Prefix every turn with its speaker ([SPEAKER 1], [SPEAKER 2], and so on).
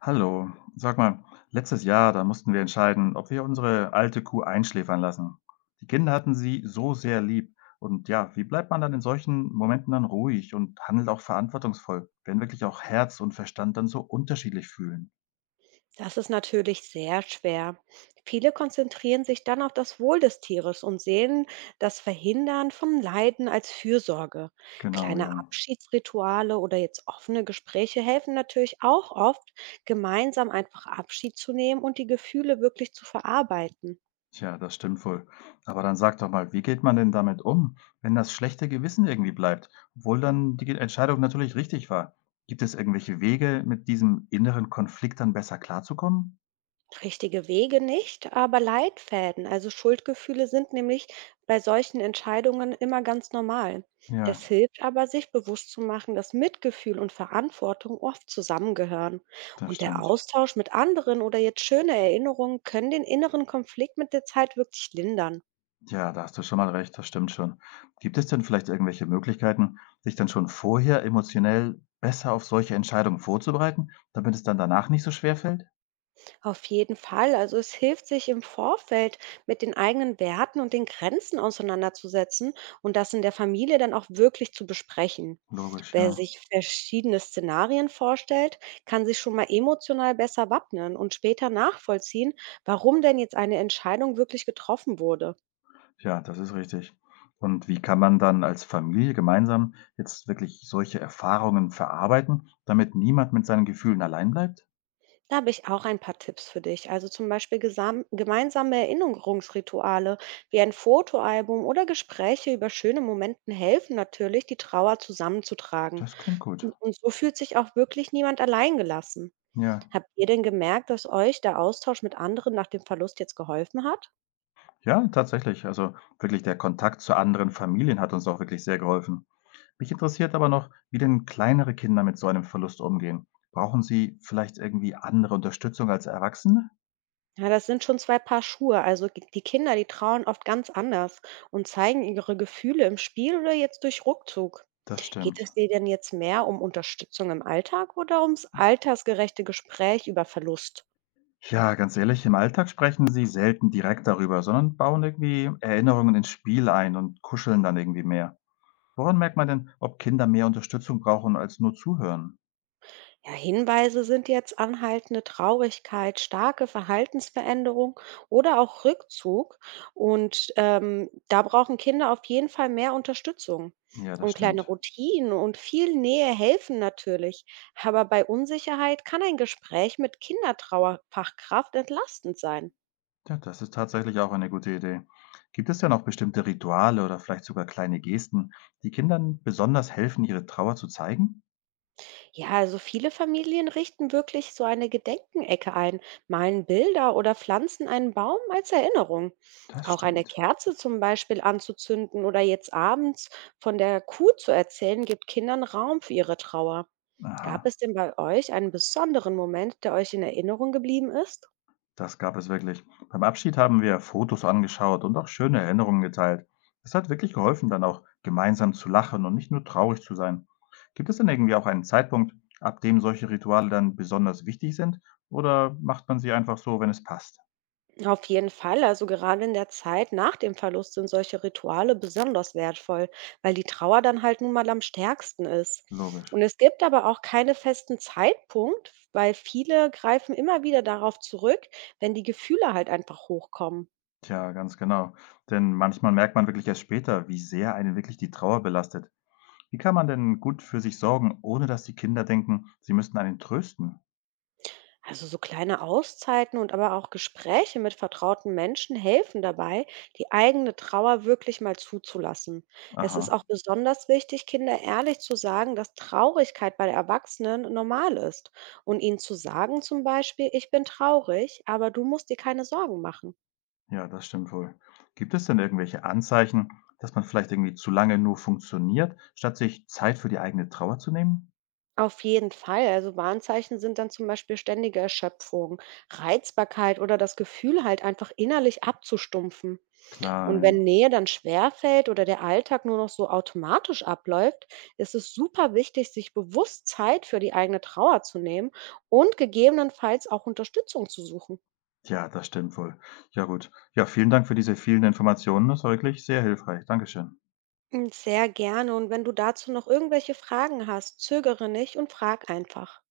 [SPEAKER 1] Hallo, sag mal, letztes Jahr, da mussten wir entscheiden, ob wir unsere alte Kuh einschläfern lassen. Die Kinder hatten sie so sehr lieb. Und ja, wie bleibt man dann in solchen Momenten dann ruhig und handelt auch verantwortungsvoll, wenn wirklich auch Herz und Verstand dann so unterschiedlich fühlen?
[SPEAKER 2] Das ist natürlich sehr schwer. Viele konzentrieren sich dann auf das Wohl des Tieres und sehen das Verhindern von Leiden als Fürsorge.
[SPEAKER 1] Genau,
[SPEAKER 2] Kleine
[SPEAKER 1] ja.
[SPEAKER 2] Abschiedsrituale oder jetzt offene Gespräche helfen natürlich auch oft, gemeinsam einfach Abschied zu nehmen und die Gefühle wirklich zu verarbeiten.
[SPEAKER 1] Tja, das stimmt wohl. Aber dann sag doch mal, wie geht man denn damit um, wenn das schlechte Gewissen irgendwie bleibt, obwohl dann die Entscheidung natürlich richtig war? Gibt es irgendwelche Wege, mit diesem inneren Konflikt dann besser klarzukommen?
[SPEAKER 2] Richtige Wege nicht, aber Leitfäden. Also Schuldgefühle sind nämlich bei solchen Entscheidungen immer ganz normal. Es
[SPEAKER 1] Ja,
[SPEAKER 2] hilft aber, sich bewusst zu machen, dass Mitgefühl und Verantwortung oft zusammengehören.
[SPEAKER 1] das
[SPEAKER 2] Und der
[SPEAKER 1] stimmt.
[SPEAKER 2] Austausch mit anderen oder jetzt schöne Erinnerungen können den inneren Konflikt mit der Zeit wirklich lindern.
[SPEAKER 1] Ja, da hast du schon mal recht, das stimmt schon. Gibt es denn vielleicht irgendwelche Möglichkeiten, sich dann schon vorher emotionell besser auf solche Entscheidungen vorzubereiten, damit es dann danach nicht so schwer fällt?
[SPEAKER 2] Auf jeden Fall. Also es hilft sich im Vorfeld mit den eigenen Werten und den Grenzen auseinanderzusetzen und das in der Familie dann auch wirklich zu besprechen.
[SPEAKER 1] Logisch,
[SPEAKER 2] Wer
[SPEAKER 1] ja.
[SPEAKER 2] sich verschiedene Szenarien vorstellt, kann sich schon mal emotional besser wappnen und später nachvollziehen, warum denn jetzt eine Entscheidung wirklich getroffen wurde.
[SPEAKER 1] Ja, das ist richtig. Und wie kann man dann als Familie gemeinsam jetzt wirklich solche Erfahrungen verarbeiten, damit niemand mit seinen Gefühlen allein bleibt?
[SPEAKER 2] Da habe ich auch ein paar Tipps für dich. Also zum Beispiel gemeinsame Erinnerungsrituale wie ein Fotoalbum oder Gespräche über schöne Momenten helfen natürlich, die Trauer zusammenzutragen.
[SPEAKER 1] Das klingt gut.
[SPEAKER 2] Und so fühlt sich auch wirklich niemand allein gelassen.
[SPEAKER 1] Ja.
[SPEAKER 2] Habt ihr denn gemerkt, dass euch der Austausch mit anderen nach dem Verlust jetzt geholfen hat?
[SPEAKER 1] Ja, tatsächlich. Also wirklich der Kontakt zu anderen Familien hat uns auch wirklich sehr geholfen. Mich interessiert aber noch, wie denn kleinere Kinder mit so einem Verlust umgehen. Brauchen sie vielleicht irgendwie andere Unterstützung als Erwachsene?
[SPEAKER 2] Ja, das sind schon 2 Paar Schuhe. Also, g die Kinder, die trauen oft ganz anders und zeigen ihre Gefühle im Spiel oder jetzt durch Ruckzug.
[SPEAKER 1] Das
[SPEAKER 2] Geht
[SPEAKER 1] stimmt.
[SPEAKER 2] es dir denn jetzt mehr um Unterstützung im Alltag oder ums altersgerechte Gespräch über Verlust?
[SPEAKER 1] Ja, ganz ehrlich, im Alltag sprechen sie selten direkt darüber, sondern bauen irgendwie Erinnerungen ins Spiel ein und kuscheln dann irgendwie mehr. Woran merkt man denn, ob Kinder mehr Unterstützung brauchen als nur zuhören?
[SPEAKER 2] Ja, Hinweise sind jetzt anhaltende Traurigkeit, starke Verhaltensveränderung oder auch Rückzug. Da brauchen Kinder auf jeden Fall mehr Unterstützung.
[SPEAKER 1] Ja, das
[SPEAKER 2] Und kleine
[SPEAKER 1] stimmt.
[SPEAKER 2] Routinen und viel Nähe helfen natürlich. Aber bei Unsicherheit kann ein Gespräch mit Kindertrauerfachkraft entlastend sein.
[SPEAKER 1] Ja, das ist tatsächlich auch eine gute Idee. Gibt es denn auch bestimmte Rituale oder vielleicht sogar kleine Gesten, die Kindern besonders helfen, ihre Trauer zu zeigen?
[SPEAKER 2] Ja, also viele Familien richten wirklich so eine Gedenkenecke ein, malen Bilder oder pflanzen einen Baum als Erinnerung.
[SPEAKER 1] Das
[SPEAKER 2] Auch eine
[SPEAKER 1] stimmt.
[SPEAKER 2] Kerze zum Beispiel anzuzünden oder jetzt abends von der Kuh zu erzählen, gibt Kindern Raum für ihre Trauer.
[SPEAKER 1] Aha.
[SPEAKER 2] Gab es denn bei euch einen besonderen Moment, der euch in Erinnerung geblieben ist?
[SPEAKER 1] Das gab es wirklich. Beim Abschied haben wir Fotos angeschaut und auch schöne Erinnerungen geteilt. Es hat wirklich geholfen, dann auch gemeinsam zu lachen und nicht nur traurig zu sein. Gibt es denn irgendwie auch einen Zeitpunkt, ab dem solche Rituale dann besonders wichtig sind? Oder macht man sie einfach so, wenn es passt?
[SPEAKER 2] Auf jeden Fall, also gerade in der Zeit nach dem Verlust sind solche Rituale besonders wertvoll, weil die Trauer dann halt nun mal am stärksten ist.
[SPEAKER 1] Logisch.
[SPEAKER 2] Und es gibt aber auch keine festen Zeitpunkt, weil viele greifen immer wieder darauf zurück, wenn die Gefühle halt einfach hochkommen.
[SPEAKER 1] Tja, ganz genau. Denn manchmal merkt man wirklich erst später, wie sehr einen wirklich die Trauer belastet. Wie kann man denn gut für sich sorgen, ohne dass die Kinder denken, sie müssten einen trösten?
[SPEAKER 2] Also so kleine Auszeiten und aber auch Gespräche mit vertrauten Menschen helfen dabei, die eigene Trauer wirklich mal zuzulassen. Es ist
[SPEAKER 1] Aha.
[SPEAKER 2] auch besonders wichtig, Kinder ehrlich zu sagen, dass Traurigkeit bei Erwachsenen normal ist und ihnen zu sagen zum Beispiel, ich bin traurig, aber du musst dir keine Sorgen machen.
[SPEAKER 1] Ja, das stimmt wohl. Gibt es denn irgendwelche Anzeichen, dass man vielleicht irgendwie zu lange nur funktioniert, statt sich Zeit für die eigene Trauer zu nehmen?
[SPEAKER 2] Auf jeden Fall. Also Warnzeichen sind dann zum Beispiel ständige Erschöpfung, Reizbarkeit oder das Gefühl halt einfach innerlich abzustumpfen.
[SPEAKER 1] Klar,
[SPEAKER 2] Und wenn
[SPEAKER 1] ja.
[SPEAKER 2] Nähe dann schwerfällt oder der Alltag nur noch so automatisch abläuft, ist es super wichtig, sich bewusst Zeit für die eigene Trauer zu nehmen und gegebenenfalls auch Unterstützung zu suchen.
[SPEAKER 1] Ja, das stimmt wohl. Ja gut. Ja, vielen Dank für diese vielen Informationen. Das war wirklich sehr hilfreich. Dankeschön.
[SPEAKER 2] Sehr gerne. Und wenn du dazu noch irgendwelche Fragen hast, zögere nicht und frag einfach.